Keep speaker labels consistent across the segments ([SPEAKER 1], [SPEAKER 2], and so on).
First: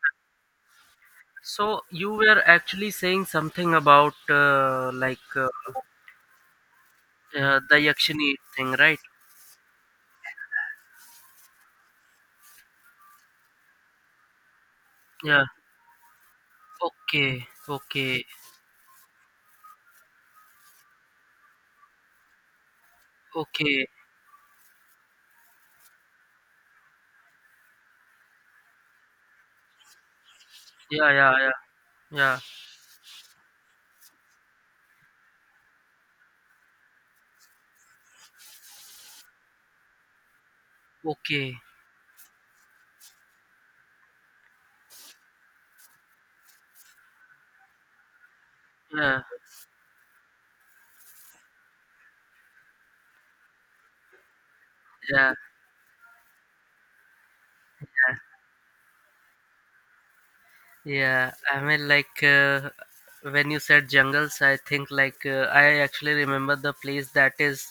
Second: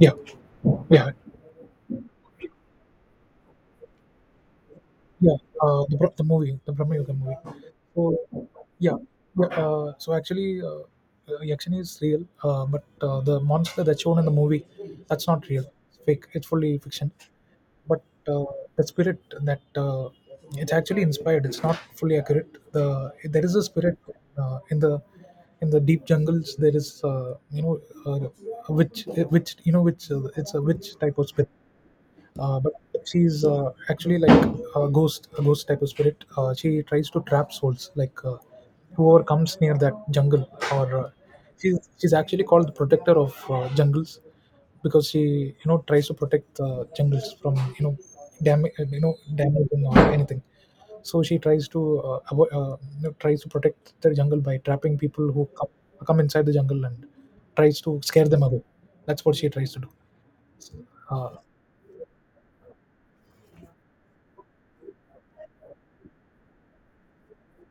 [SPEAKER 1] Yeah, yeah,
[SPEAKER 2] So you were actually saying something about
[SPEAKER 1] yeah. The movie, the Brahma Yoga movie.
[SPEAKER 2] the
[SPEAKER 1] So
[SPEAKER 2] Yakshini thing,
[SPEAKER 1] yeah,
[SPEAKER 2] right?
[SPEAKER 1] yeah. So actually, Yakshan is real, but the monster that's shown in the movie, that's
[SPEAKER 2] Yeah.
[SPEAKER 1] not real. It's fake. It's fully fiction.
[SPEAKER 2] Okay.
[SPEAKER 1] But
[SPEAKER 2] Okay.
[SPEAKER 1] uh, the spirit that it's actually inspired. It's not fully accurate. There is a
[SPEAKER 2] Okay.
[SPEAKER 1] spirit uh, in the in the deep jungles. There is you know uh, a witch you know which it's a witch
[SPEAKER 2] Yeah.
[SPEAKER 1] type of
[SPEAKER 2] Yeah.
[SPEAKER 1] spirit
[SPEAKER 2] Yeah. Yeah.
[SPEAKER 1] but she's actually like a ghost type of spirit, she tries to trap souls like whoever comes near that jungle or
[SPEAKER 2] Okay.
[SPEAKER 1] she's actually called the protector of jungles because she you know tries to protect the jungles from you know damage you know
[SPEAKER 2] Yeah.
[SPEAKER 1] damaging or anything. So she tries to you know, tries to protect the jungle by trapping people
[SPEAKER 2] Yeah.
[SPEAKER 1] who come, come inside the jungle and tries to scare them away. That's what she tries to do. uh,
[SPEAKER 2] Yeah. When you said jungles, I think I actually remember the place that is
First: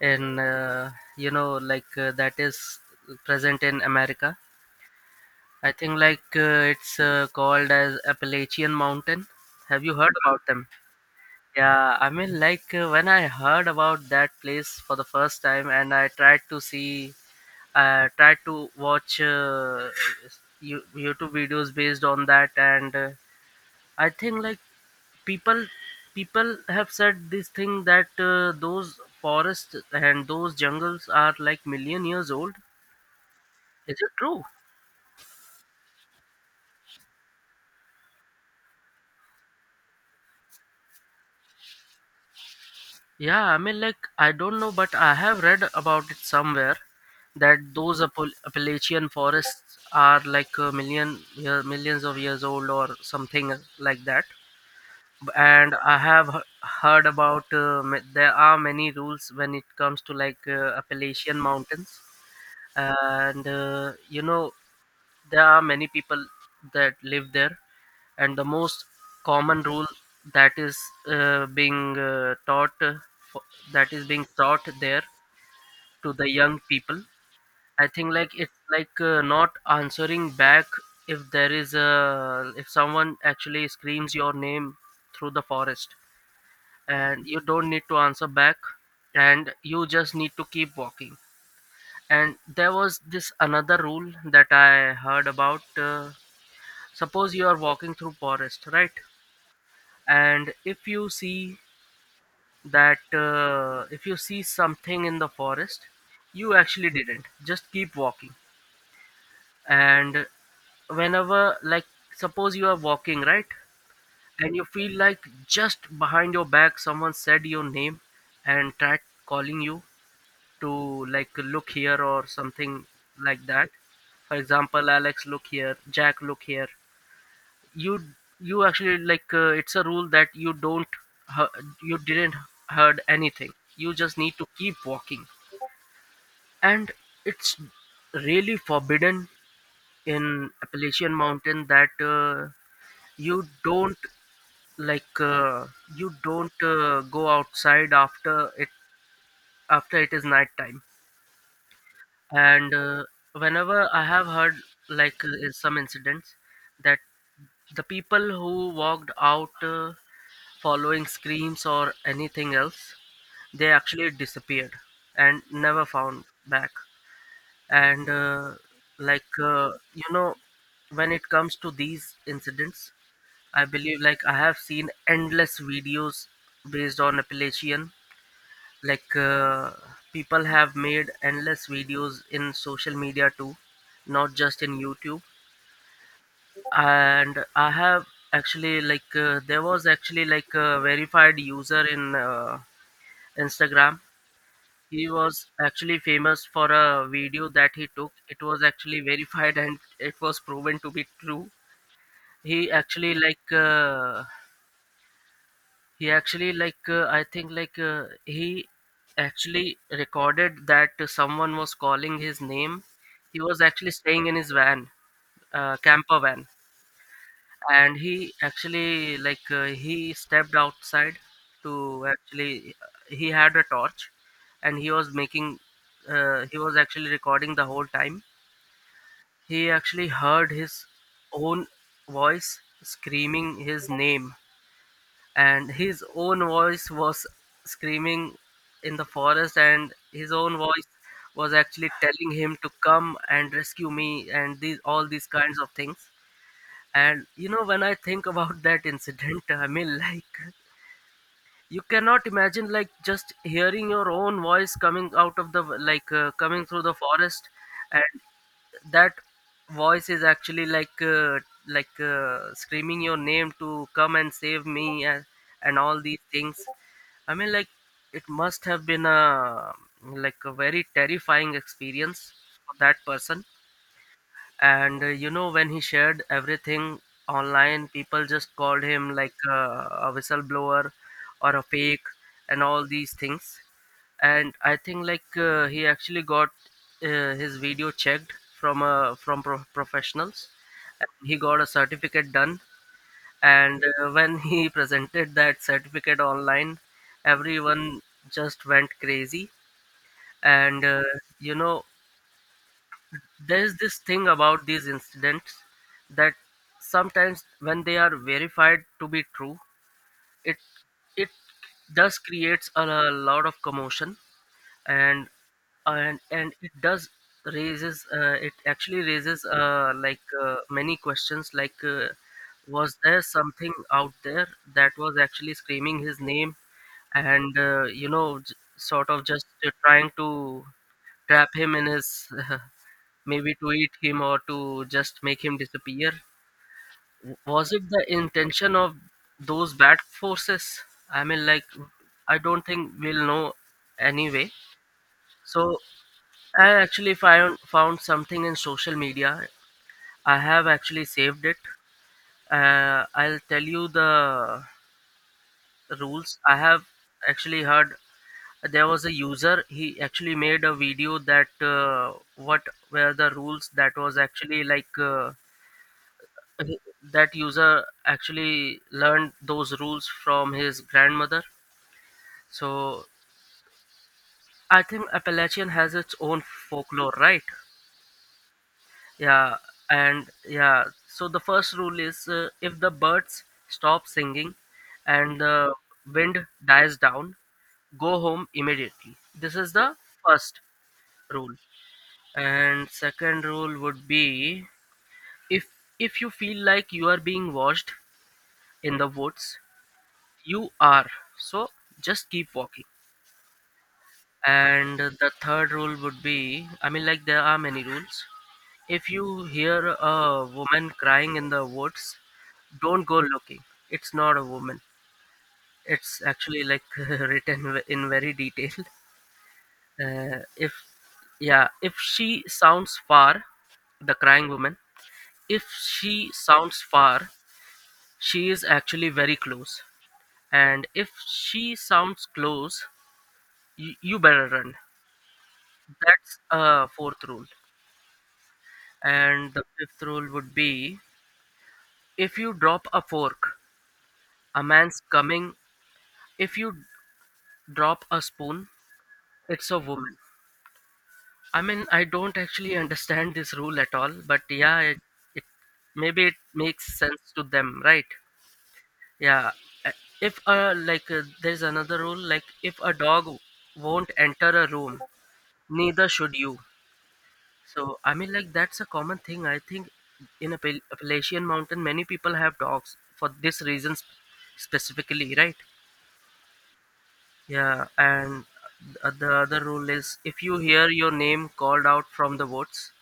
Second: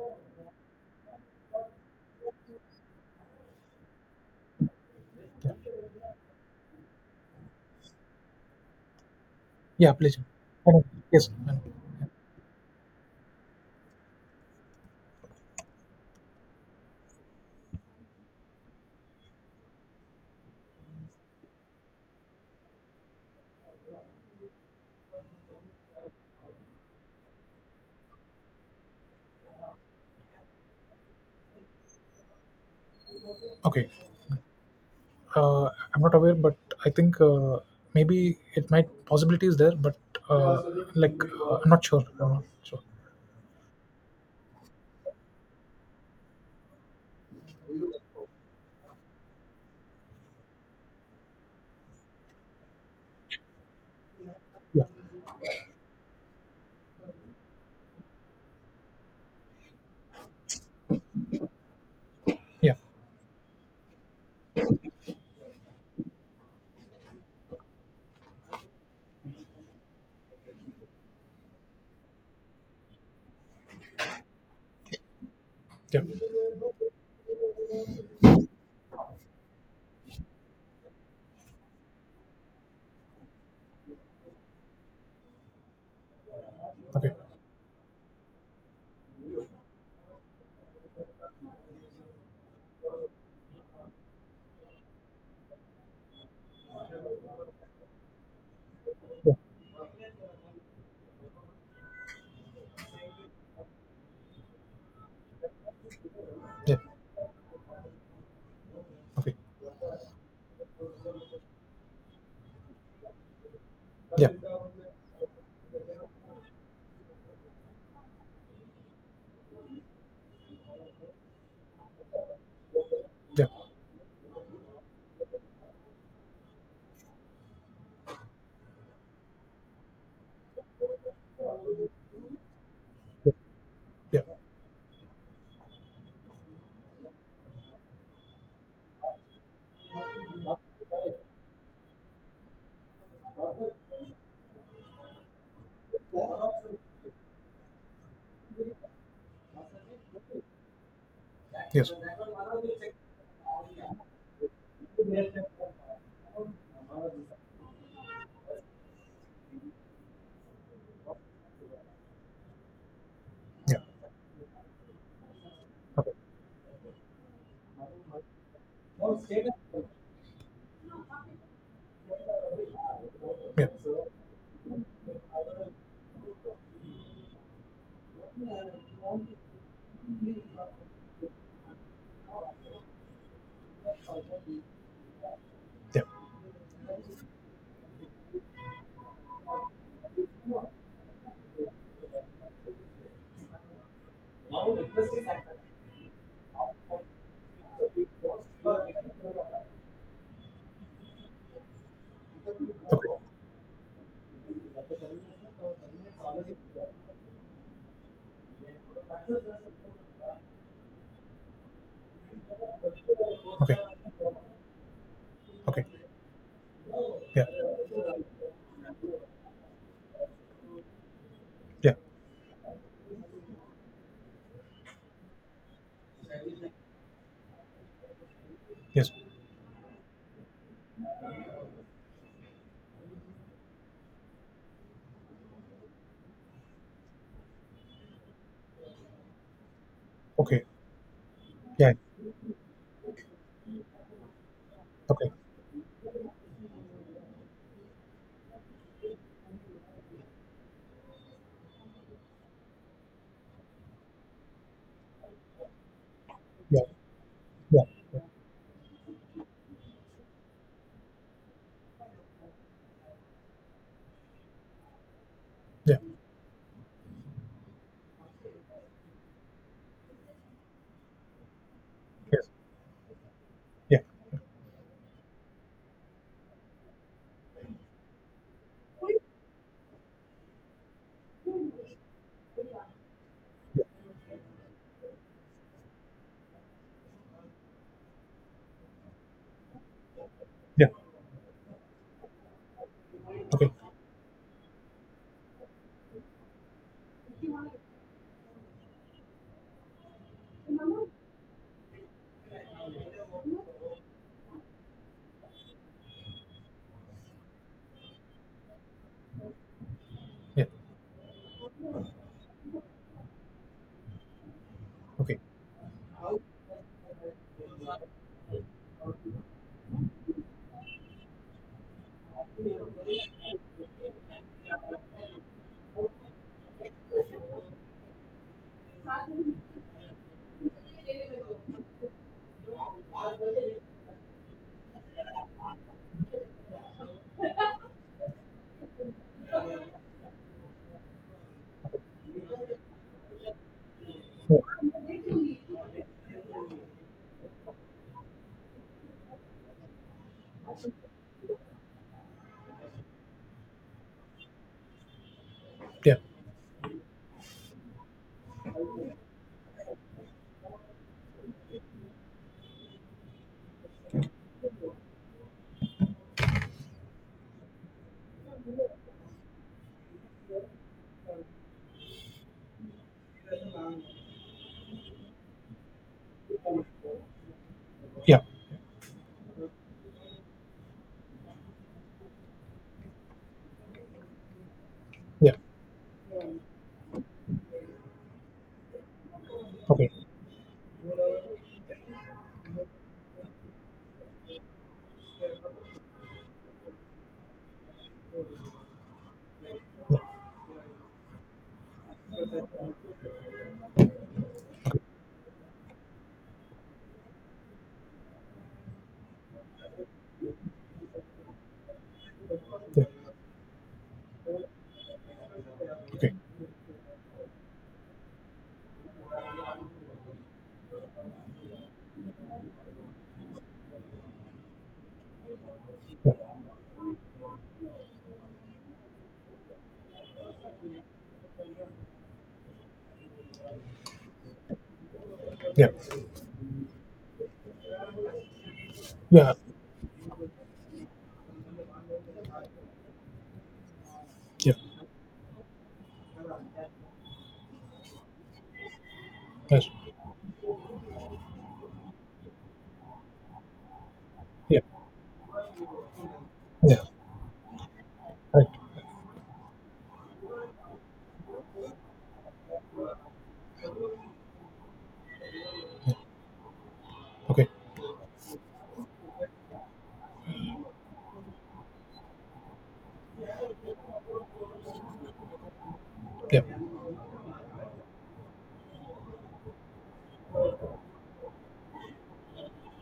[SPEAKER 2] in you know like that is present in America. I think it's called as Appalachian Mountain. Have you
[SPEAKER 1] Yeah,
[SPEAKER 2] heard
[SPEAKER 1] please.
[SPEAKER 2] about them?
[SPEAKER 1] Um, Yes.
[SPEAKER 2] Yeah, I mean when I heard about that place for the first time and I tried to see I tried to watch YouTube videos based on that and I think like people people have said this thing that those forests and those jungles are like million years old.
[SPEAKER 1] Okay.
[SPEAKER 2] Is it true?
[SPEAKER 1] Uh, I'm not aware, but I think maybe it might possibility is there, but uh, I'm not sure. I'm not sure.
[SPEAKER 2] Yeah, I mean, like, I don't know, but I have read about it somewhere that those Appalachian forests are like a million year, millions of years old or something like that.
[SPEAKER 1] Yeah.
[SPEAKER 2] And I have heard about there are many rules when it comes to Appalachian mountains,
[SPEAKER 1] Yeah.
[SPEAKER 2] and you know, there are many people that live there, and the most common rule that is uh, being uh, taught uh, fo- that is being taught there
[SPEAKER 1] Yeah.
[SPEAKER 2] to the young people. I think like it's not answering back. If there is a if someone actually screams your name through the forest,
[SPEAKER 1] Okay.
[SPEAKER 2] and you don't need to answer back, and you just need to keep walking. And there was this another rule that I heard about, suppose you are walking through forest, right?
[SPEAKER 1] Yeah.
[SPEAKER 2] And if you see that if you see something in the forest, you
[SPEAKER 1] Yeah.
[SPEAKER 2] actually didn't just keep walking.
[SPEAKER 1] Okay.
[SPEAKER 2] And whenever like suppose you are walking, right?
[SPEAKER 1] Yeah.
[SPEAKER 2] And you feel like just behind your back someone said your name and tried calling you to like look here or something like
[SPEAKER 1] Yeah.
[SPEAKER 2] that. For example, Alex, look here. Jack, look here. You you actually it's a rule that you don't you didn't heard anything. You just
[SPEAKER 1] Yeah. Yeah.
[SPEAKER 2] need to keep walking. And it's really forbidden in Appalachian Mountain that you don't like uh, you don't go outside after it is night time.
[SPEAKER 1] Yes.
[SPEAKER 2] And whenever
[SPEAKER 1] Yeah.
[SPEAKER 2] I have heard some incidents that the people who walked out, following screams or anything else, they actually disappeared and never
[SPEAKER 1] Okay.
[SPEAKER 2] found back. And you know, when it comes to these incidents, I
[SPEAKER 1] Yeah.
[SPEAKER 2] believe like I have seen endless videos based on Appalachian, like uh, people have made endless videos in social media too, not just in YouTube.
[SPEAKER 1] Yeah.
[SPEAKER 2] And I have actually there was actually like a verified user in Instagram. He was actually famous for a video that he took. It was actually verified and it was proven to be true. He actually
[SPEAKER 1] Okay.
[SPEAKER 2] like he actually like I think like He actually recorded that someone was calling his name. He was
[SPEAKER 1] Okay.
[SPEAKER 2] actually staying in his van,
[SPEAKER 1] Okay.
[SPEAKER 2] camper van.
[SPEAKER 1] Yeah.
[SPEAKER 2] And he actually he stepped outside
[SPEAKER 1] Yeah.
[SPEAKER 2] to actually he had a torch and he was making he was actually recording the whole time.
[SPEAKER 1] Yes.
[SPEAKER 2] He actually heard his own voice screaming his name, and his own voice was screaming in the forest, and his own
[SPEAKER 1] Okay.
[SPEAKER 2] voice was actually
[SPEAKER 1] Yeah.
[SPEAKER 2] telling him to come and rescue me, and these all these
[SPEAKER 1] Okay.
[SPEAKER 2] kinds of things. And you know, when I think about that incident, I mean, like you cannot imagine like just hearing your own voice coming out of the coming through
[SPEAKER 1] Yeah.
[SPEAKER 2] the forest.
[SPEAKER 1] Yeah.
[SPEAKER 2] And that voice is actually screaming your name to come and save me, and
[SPEAKER 1] Yeah.
[SPEAKER 2] all these things. I mean, like it must have been a like a very terrifying experience
[SPEAKER 1] Yeah. Yes.
[SPEAKER 2] for that person.
[SPEAKER 1] Yeah.
[SPEAKER 2] And you know, when he shared everything online, people just called him a whistleblower or a fake and all these things.
[SPEAKER 1] Yeah.
[SPEAKER 2] And I think he actually got his video checked from professionals.
[SPEAKER 1] Yeah.
[SPEAKER 2] He got a certificate done,
[SPEAKER 1] Okay.
[SPEAKER 2] and when he presented that certificate online, everyone just went crazy. And you know, there's this thing about these incidents that sometimes when they are verified to be true, it
[SPEAKER 1] Yeah.
[SPEAKER 2] it does creates a lot of commotion. and
[SPEAKER 1] Okay.
[SPEAKER 2] and and it does raises it actually raises many questions was there something out there that was actually screaming his name. And you know, sort of just trying to trap him in his maybe to eat him or to just make him disappear. Was it the intention of those bad forces? I mean like I don't think we'll know anyway. So I actually found something in social media. I have actually saved it. I'll tell you the
[SPEAKER 1] Yeah.
[SPEAKER 2] rules I have actually heard. There was a user. He actually made a video that what were the rules that was actually he- that user actually learned those rules from his grandmother. So I think Appalachian has its own folklore, right?
[SPEAKER 1] Yeah.
[SPEAKER 2] Yeah, and yeah. So the first rule is, if the birds stop singing and
[SPEAKER 1] Yeah. Yeah.
[SPEAKER 2] the wind dies down, go home immediately. This is the
[SPEAKER 1] Okay.
[SPEAKER 2] first rule. And second rule would be if if you feel like you are being watched in the woods,
[SPEAKER 1] Yeah.
[SPEAKER 2] you are so just keep walking. And the third rule would be I mean like there are many rules if you hear a woman crying in the woods, don't go looking. It's not a woman. It's
[SPEAKER 1] Yeah.
[SPEAKER 2] actually like written in very detail. If Yeah, if she sounds far, the crying woman, if
[SPEAKER 1] Okay.
[SPEAKER 2] she
[SPEAKER 1] Yeah.
[SPEAKER 2] sounds far, she is actually very close. And if she sounds close, you better run.
[SPEAKER 1] Yeah.
[SPEAKER 2] That's a fourth rule. And the fifth rule would be if you drop a fork, a
[SPEAKER 1] Yeah.
[SPEAKER 2] man's
[SPEAKER 1] Yeah.
[SPEAKER 2] coming. If you drop a spoon, it's a
[SPEAKER 1] Yes.
[SPEAKER 2] woman. I mean, I don't actually understand this rule at all, but yeah,
[SPEAKER 1] Yeah.
[SPEAKER 2] it maybe it makes
[SPEAKER 1] Yeah.
[SPEAKER 2] sense to them, right?
[SPEAKER 1] Right.
[SPEAKER 2] Yeah. a- If there's another rule, like if a dog won't enter a room, neither
[SPEAKER 1] Yeah.
[SPEAKER 2] should you.
[SPEAKER 1] Okay.
[SPEAKER 2] So I mean, like that's a common thing. I think in Appalachian Mountain, many people have dogs for this reason specifically, right?
[SPEAKER 1] Yeah.
[SPEAKER 2] Yeah, and the other rule is if you hear your name called out from the woods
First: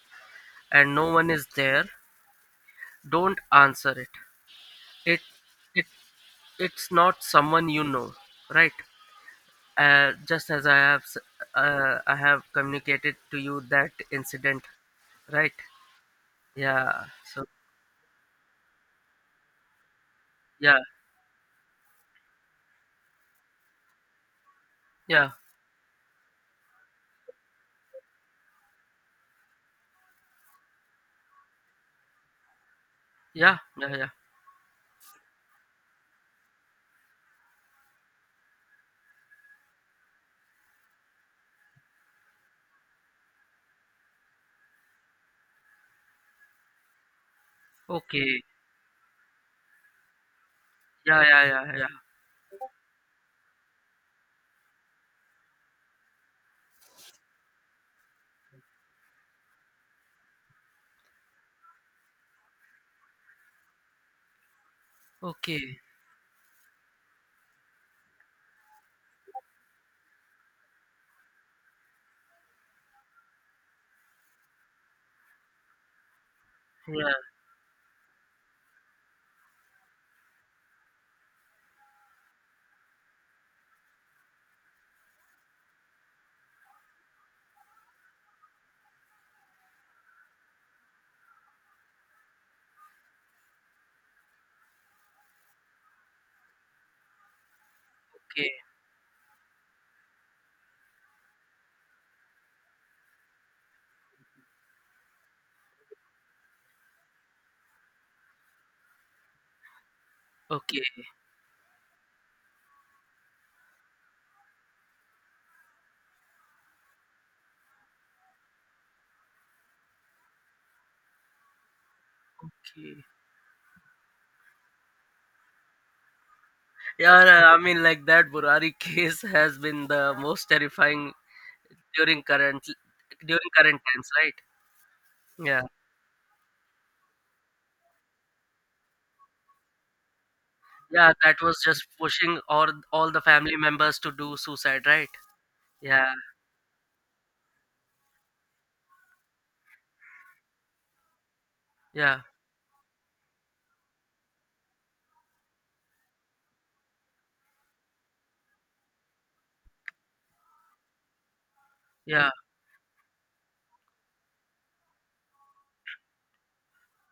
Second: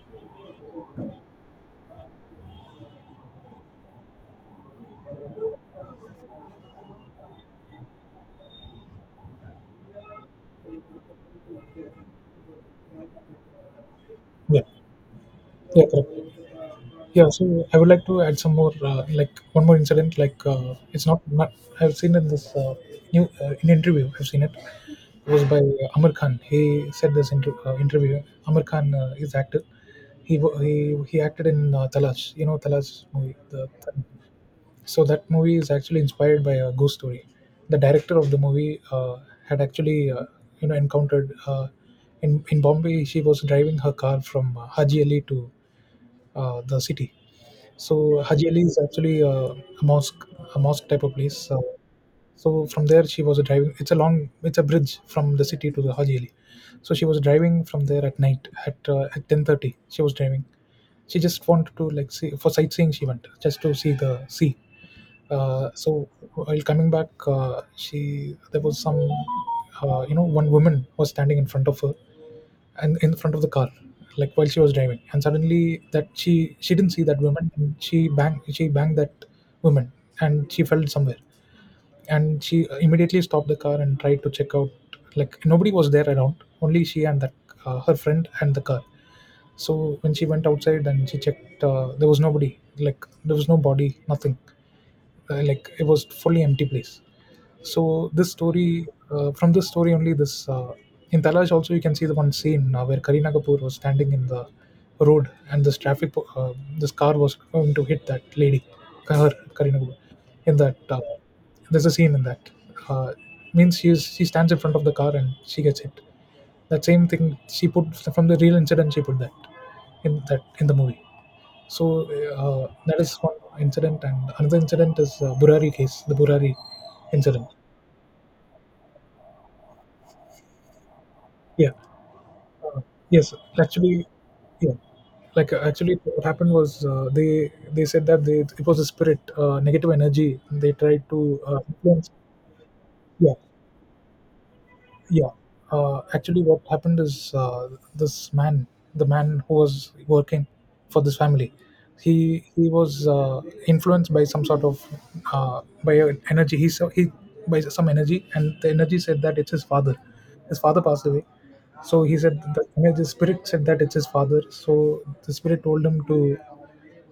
[SPEAKER 2] and no one is there, don't answer it. It it it's not someone you know, right? Just as I have communicated to you that
[SPEAKER 1] Yeah.
[SPEAKER 2] incident, right?
[SPEAKER 1] Yeah. Correct.
[SPEAKER 2] Yeah.
[SPEAKER 1] Yeah,
[SPEAKER 2] So
[SPEAKER 1] so I would like to add some more, like one more incident. Like
[SPEAKER 2] yeah,
[SPEAKER 1] it's not, I've seen in this new in interview. I've seen it.
[SPEAKER 2] yeah.
[SPEAKER 1] It was by Amir Khan. He said this interview. Amir Khan is actor. He wa- he acted in Talash. You know Talash movie.
[SPEAKER 2] Yeah,
[SPEAKER 1] The,
[SPEAKER 2] yeah, yeah.
[SPEAKER 1] so that movie is actually inspired by a ghost story. The director of the movie had actually you know encountered in Bombay. She was driving her car from Haji Ali to the city. So
[SPEAKER 2] Okay.
[SPEAKER 1] Haji Ali is actually a mosque, a mosque type of
[SPEAKER 2] Yeah, yeah,
[SPEAKER 1] place. Uh,
[SPEAKER 2] yeah, yeah.
[SPEAKER 1] so from there she was driving. It's a long, it's a bridge from the city to the Haji Ali. So she was driving from there at night at 10:30. She was driving. She just wanted to like see for sightseeing. She went just to see the sea. uh,
[SPEAKER 2] Okay.
[SPEAKER 1] so while coming back she there was some you know one woman was standing in front of her and in front of the car like while she was driving. And suddenly that she didn't see
[SPEAKER 2] Yeah,
[SPEAKER 1] that woman and she banged that woman and she fell somewhere. And she immediately stopped the car and tried to check out, like nobody was there around, only she and that her friend and the car. So when she went outside and she checked, there was nobody, like there was no body, nothing. Like it was fully empty place. So this
[SPEAKER 2] okay,
[SPEAKER 1] story, from this story only this, in Talash also you can see the one scene where Kareena Kapoor was standing in the road, and this this car was going to hit that lady, her, Kareena Kapoor, in that,
[SPEAKER 2] okay,
[SPEAKER 1] there's a scene in that, uh, means she stands in front of the car and she gets hit. That same thing she put from the real incident, she put that in that in the movie. So that
[SPEAKER 2] okay.
[SPEAKER 1] is one incident, and another incident is Burari case, the Burari
[SPEAKER 2] Yeah,
[SPEAKER 1] incident.
[SPEAKER 2] nah, I mean, like that Burari case has been the most terrifying
[SPEAKER 1] Yeah,
[SPEAKER 2] during current
[SPEAKER 1] uh, yes,
[SPEAKER 2] during current
[SPEAKER 1] actually,
[SPEAKER 2] times, right?
[SPEAKER 1] yeah,
[SPEAKER 2] Yeah,
[SPEAKER 1] actually, what happened was they said that they, it was a spirit, negative energy. They tried
[SPEAKER 2] yeah. That
[SPEAKER 1] to
[SPEAKER 2] was just
[SPEAKER 1] influence.
[SPEAKER 2] pushing all the
[SPEAKER 1] Yeah,
[SPEAKER 2] family members to do suicide, right?
[SPEAKER 1] yeah,
[SPEAKER 2] Yeah,
[SPEAKER 1] actually, what happened is this man, the man who was working for this family,
[SPEAKER 2] yeah,
[SPEAKER 1] he was influenced by some sort of by an energy. He saw he by some energy, and the energy said that it's his father. His father passed away, so he
[SPEAKER 2] yeah.
[SPEAKER 1] said that the spirit said that it's his father. So the spirit told him to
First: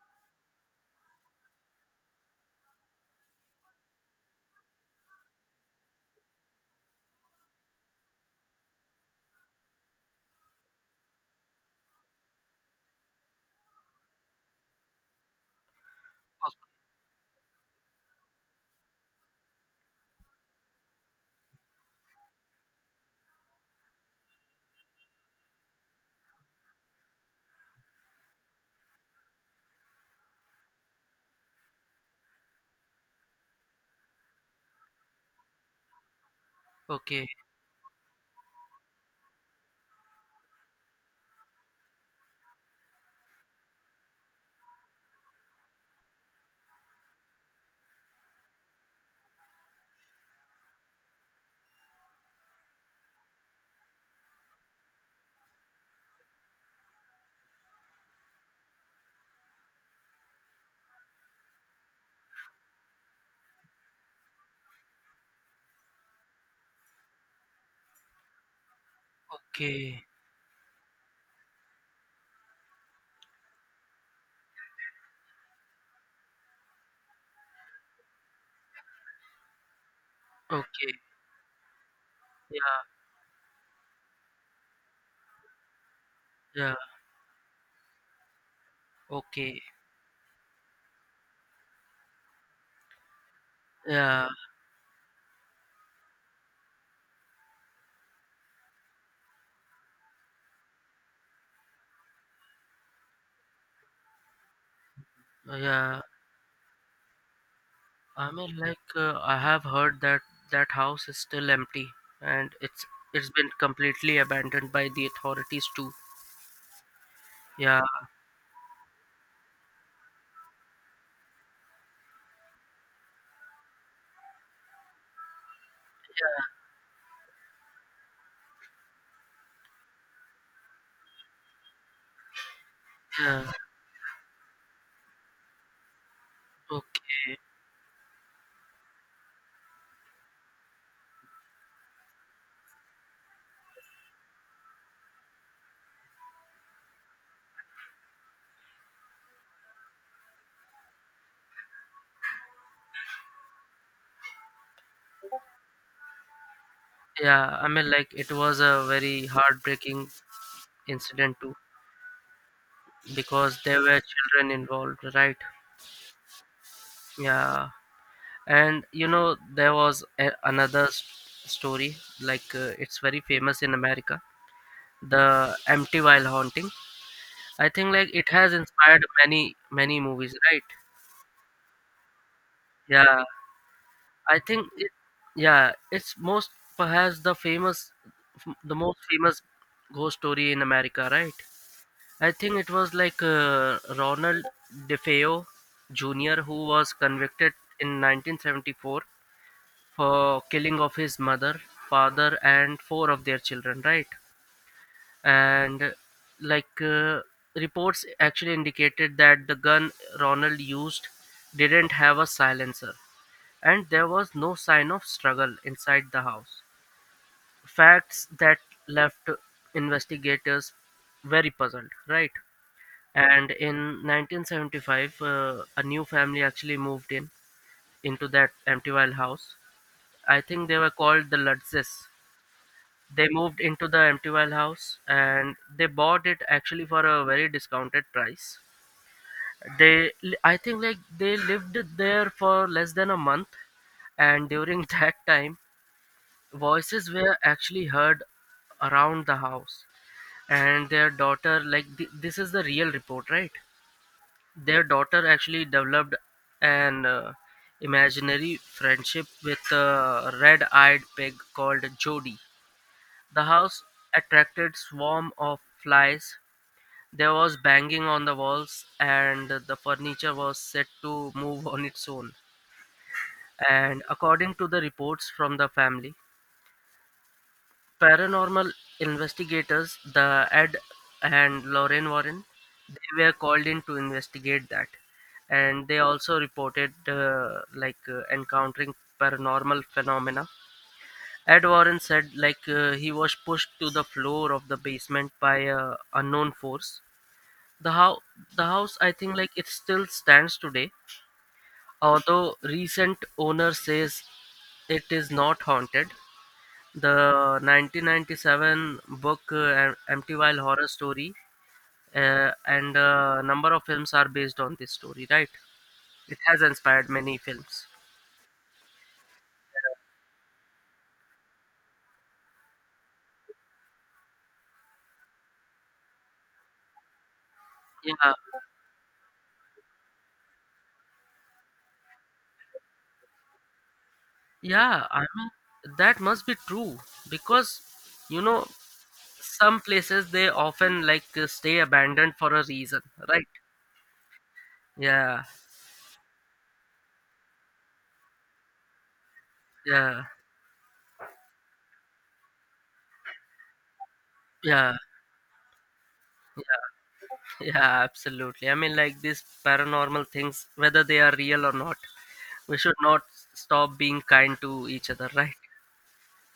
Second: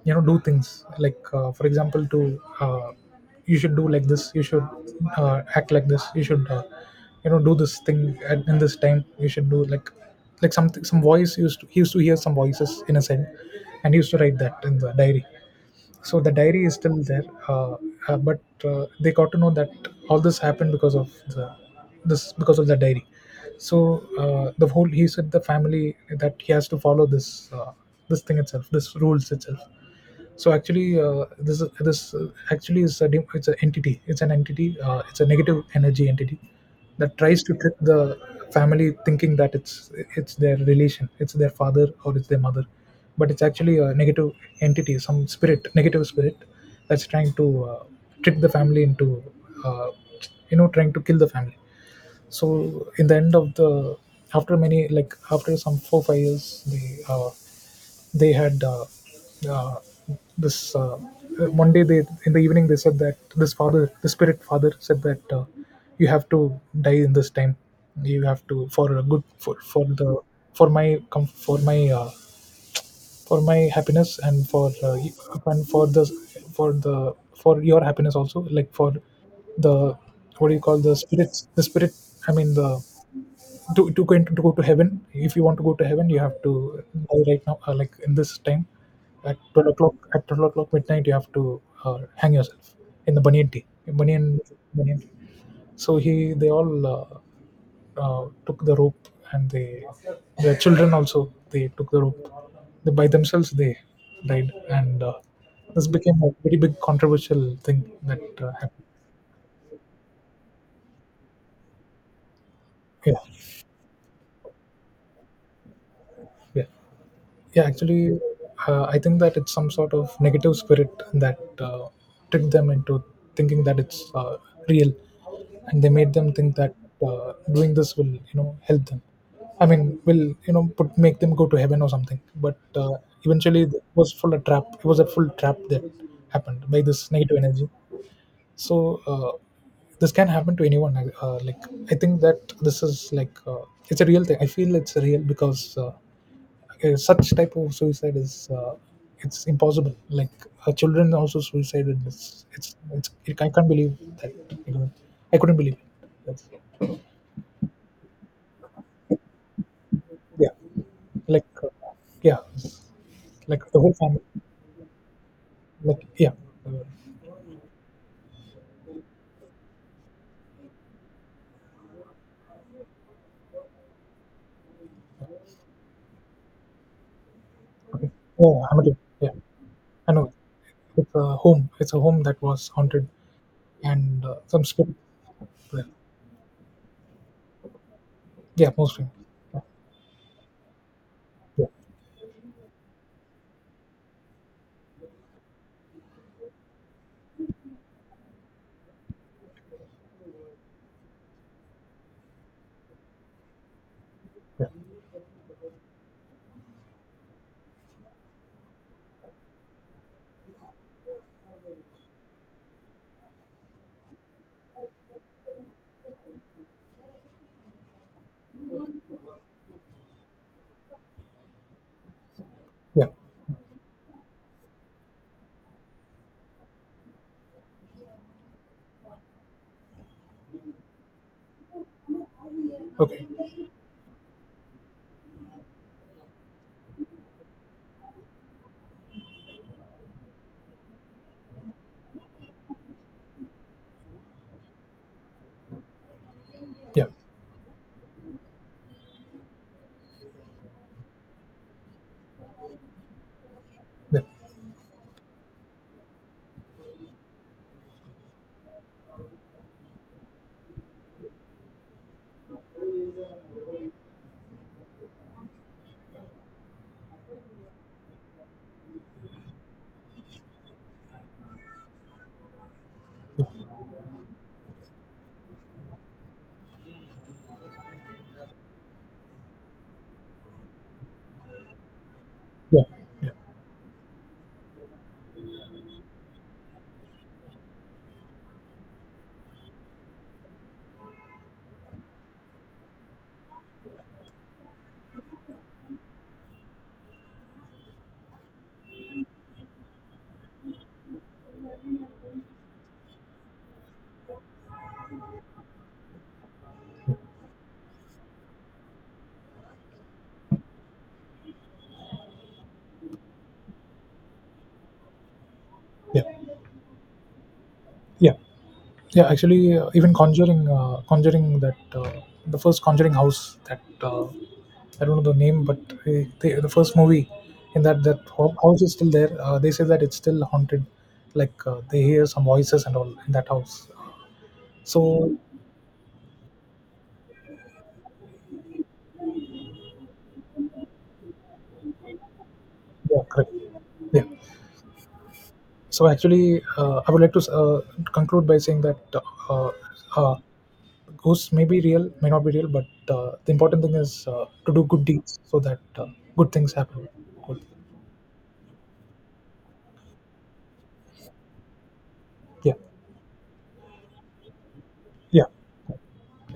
[SPEAKER 1] you know do things like for example to you should do like this, you should act like this, you should you know do this thing in this time, you should do like something. Some voice, he used to hear some voices in his head, and he used to write that in the diary. So the diary is still there, but they got to know that all this happened because of the, this because of the diary. So the whole he said the family that he has to follow this, uh, this thing itself, this rules itself. So actually this is- this actually is a it's an entity, it's an entity, it's a negative energy entity that
[SPEAKER 2] Okay,
[SPEAKER 1] tries to trick the family thinking that it's their relation, it's their father or it's their mother, but it's actually a negative entity, some spirit, negative spirit that's trying to trick the family into uh, you know trying to kill the family. So in the end of the, after many like after some 4 or 5 years they had uh, this one day they in the evening they said that this father the spirit father said that you have to die in this time. You have to, for a good for
[SPEAKER 2] okay,
[SPEAKER 1] the, for my for my for my happiness and for and for the for the for your happiness also, like for the, what do you call
[SPEAKER 2] okay.
[SPEAKER 1] the spirits, the spirit, I mean the,
[SPEAKER 2] Yeah,
[SPEAKER 1] to go into, to go to heaven, if you want to go to heaven you have to
[SPEAKER 2] yeah.
[SPEAKER 1] die right now, like in this time, at
[SPEAKER 2] Okay.
[SPEAKER 1] 12 o'clock, at 12 o'clock midnight you have to hang yourself in the banyan tree,
[SPEAKER 2] Yeah,
[SPEAKER 1] banyan, banyan tree. So he they all took the rope, and they, their children also, they took the rope, they by themselves they died. And this
[SPEAKER 2] yeah.
[SPEAKER 1] became a very big controversial thing that
[SPEAKER 2] I mean,
[SPEAKER 1] happened.
[SPEAKER 2] I have heard that that house is still empty, and
[SPEAKER 1] Yeah,
[SPEAKER 2] it's been completely abandoned by the authorities too.
[SPEAKER 1] yeah. Yeah,
[SPEAKER 2] Yeah,
[SPEAKER 1] actually, I think that it's some sort of negative spirit that tricked them into thinking that it's real, and they made them think that doing this will, you know, help them. I mean, will you know, put make them go to heaven or something. But
[SPEAKER 2] yeah,
[SPEAKER 1] eventually, it was full of trap. It was a full trap that happened by this
[SPEAKER 2] okay,
[SPEAKER 1] negative energy. So this can happen to anyone. Like I think that this is it's a real thing. I feel it's real because. Such type of suicide is uh, it's impossible, like children also suicided, it's it, I can't believe that, you know, I couldn't believe it. That's-
[SPEAKER 2] yeah. I mean, like it was a very heartbreaking
[SPEAKER 1] yeah,
[SPEAKER 2] incident
[SPEAKER 1] like
[SPEAKER 2] too,
[SPEAKER 1] uh, yeah,
[SPEAKER 2] because
[SPEAKER 1] like the
[SPEAKER 2] there
[SPEAKER 1] whole
[SPEAKER 2] were
[SPEAKER 1] family,
[SPEAKER 2] children involved, right?
[SPEAKER 1] like yeah.
[SPEAKER 2] Yeah, and you know, there was a, another s story, it's very famous in America, the Empty While Haunting. I think like
[SPEAKER 1] Okay.
[SPEAKER 2] it has
[SPEAKER 1] Oh Hamilton.
[SPEAKER 2] inspired
[SPEAKER 1] Yeah,
[SPEAKER 2] many
[SPEAKER 1] I know,
[SPEAKER 2] movies, right?
[SPEAKER 1] it's a home, it's a home that was haunted,
[SPEAKER 2] Yeah,
[SPEAKER 1] and
[SPEAKER 2] I
[SPEAKER 1] some
[SPEAKER 2] think it,
[SPEAKER 1] spirit
[SPEAKER 2] yeah,
[SPEAKER 1] there.
[SPEAKER 2] it's most perhaps the famous,
[SPEAKER 1] Yeah,
[SPEAKER 2] the most
[SPEAKER 1] mostly.
[SPEAKER 2] famous ghost story in America, right?
[SPEAKER 1] Yeah, yeah,
[SPEAKER 2] I think it was Ronald DeFeo Jr. who was convicted in 1974 for killing of his mother, father, and four of their children, right?
[SPEAKER 1] yeah,
[SPEAKER 2] And like uh, reports actually indicated that the gun Ronald used didn't have a silencer, and there was no sign of struggle inside the house. Facts that left investigators very puzzled, right?
[SPEAKER 1] yeah.
[SPEAKER 2] And in 1975, a new family actually moved in into that empty Wild house. I think they were called the Lutzes. They
[SPEAKER 1] Okay.
[SPEAKER 2] moved into the empty Wild house and they bought it actually for a very discounted price. They, I think, like they lived there for less than a month, and during that time,
[SPEAKER 1] Yeah,
[SPEAKER 2] voices were actually heard around the house. And their daughter, this is the real report, right?
[SPEAKER 1] yeah,
[SPEAKER 2] Their daughter actually developed an imaginary friendship with a red-eyed pig called Jody. The house attracted swarm of flies. There was banging on the walls and the furniture was set to move on its own.
[SPEAKER 1] yeah,
[SPEAKER 2] And according to the reports from the family, paranormal investigators, the Ed and Lorraine Warren,
[SPEAKER 1] yeah,
[SPEAKER 2] they
[SPEAKER 1] yeah.
[SPEAKER 2] were called in to investigate that. And they also reported encountering paranormal phenomena. Ed Warren said he was pushed to the floor of the basement by a unknown force. The house, the house, I think like it still stands today, although recent owner says it is not haunted. The 1997 book, Empty Wild Horror Story, and a number of films are based on this story, right?
[SPEAKER 1] Yeah,
[SPEAKER 2] It has inspired many films.
[SPEAKER 1] yeah. Yeah, actually, even Conjuring, Conjuring, that the first Conjuring house that I don't know the name, but the first movie, in that,
[SPEAKER 2] Yeah,
[SPEAKER 1] house is still there. They say that it's still haunted, they hear some voices and all in that house.
[SPEAKER 2] yeah, I
[SPEAKER 1] So
[SPEAKER 2] mean, that must be true because you know, some places they often stay abandoned for a reason,
[SPEAKER 1] yeah,
[SPEAKER 2] right?
[SPEAKER 1] correct. Yeah.
[SPEAKER 2] Yeah,
[SPEAKER 1] So actually, I would like to conclude by saying that uh,
[SPEAKER 2] yeah.
[SPEAKER 1] uh, ghosts may be real, may not be real, but the important thing is to do
[SPEAKER 2] Yeah,
[SPEAKER 1] good deeds so that good things
[SPEAKER 2] yeah,
[SPEAKER 1] happen. Good.
[SPEAKER 2] yeah, absolutely. I mean, like these paranormal things, whether they are real or not,
[SPEAKER 1] Yeah.
[SPEAKER 2] we should not stop being kind to each other,
[SPEAKER 1] Yeah.
[SPEAKER 2] right?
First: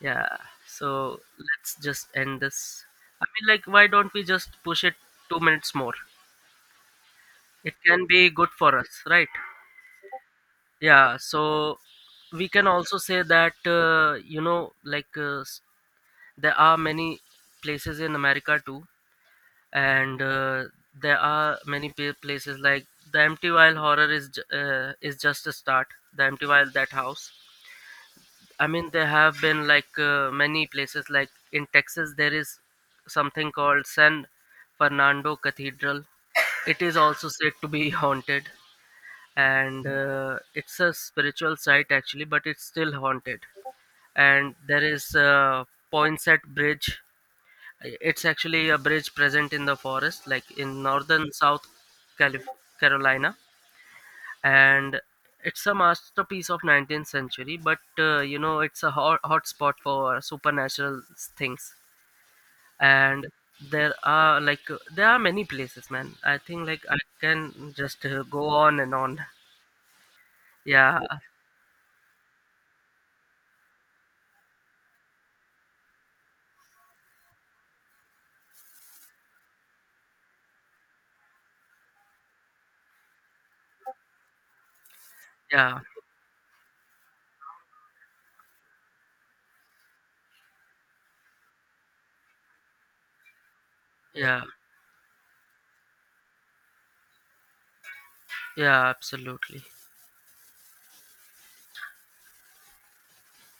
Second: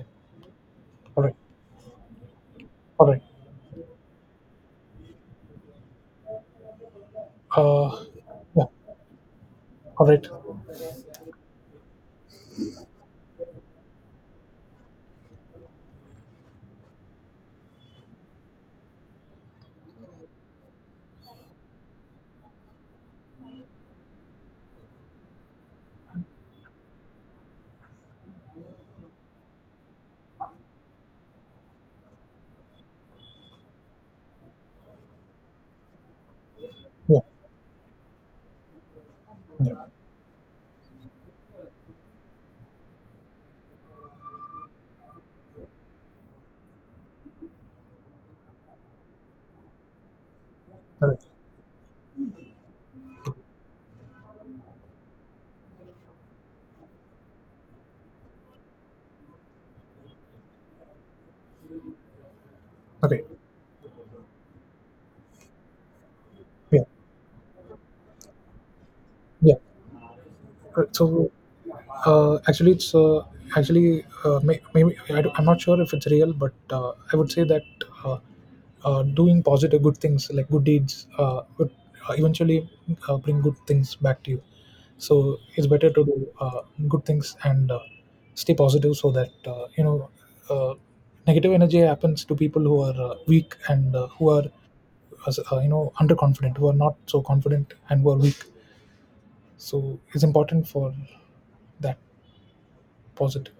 [SPEAKER 2] Yeah. So
[SPEAKER 1] All right.
[SPEAKER 2] let's just end this.
[SPEAKER 1] All right.
[SPEAKER 2] I mean, like, why don't we just push it 2 minutes more? It can
[SPEAKER 1] Uh,
[SPEAKER 2] be good
[SPEAKER 1] yeah.
[SPEAKER 2] for us, right?
[SPEAKER 1] All right.
[SPEAKER 2] Yeah. So we can also say that, you know, like, there are many places in America too, and there are many places like the Empty While Horror is is just a start. The Empty While That House I mean, there have been like many places. Like in Texas, there is something called San Fernando Cathedral. It is
[SPEAKER 1] Yeah.
[SPEAKER 2] also said to be haunted,
[SPEAKER 1] Yeah.
[SPEAKER 2] and it's a spiritual site actually, but it's still haunted. And there is Poinsett Bridge. It's actually a bridge present in the forest, like in
[SPEAKER 1] All right.
[SPEAKER 2] northern South Calif- Carolina, and it's a masterpiece of 19th century, but you know, it's a hot, hot spot for supernatural things.
[SPEAKER 1] Okay.
[SPEAKER 2] And there are there are many places man. I think like
[SPEAKER 1] Yeah.
[SPEAKER 2] I can just go on and on.
[SPEAKER 1] Yeah.
[SPEAKER 2] Yeah,
[SPEAKER 1] So, actually, it's actually maybe I'm not sure if it's real, but I would say that uh, doing positive good things like good deeds would eventually bring good things back to you. So it's
[SPEAKER 2] yeah,
[SPEAKER 1] better to do good things and stay positive, so that you know uh, negative energy happens to people who are weak and who
[SPEAKER 2] yeah,
[SPEAKER 1] are you know underconfident, who are not so confident and who are weak.
[SPEAKER 2] yeah, absolutely.
[SPEAKER 1] So it's important for that positive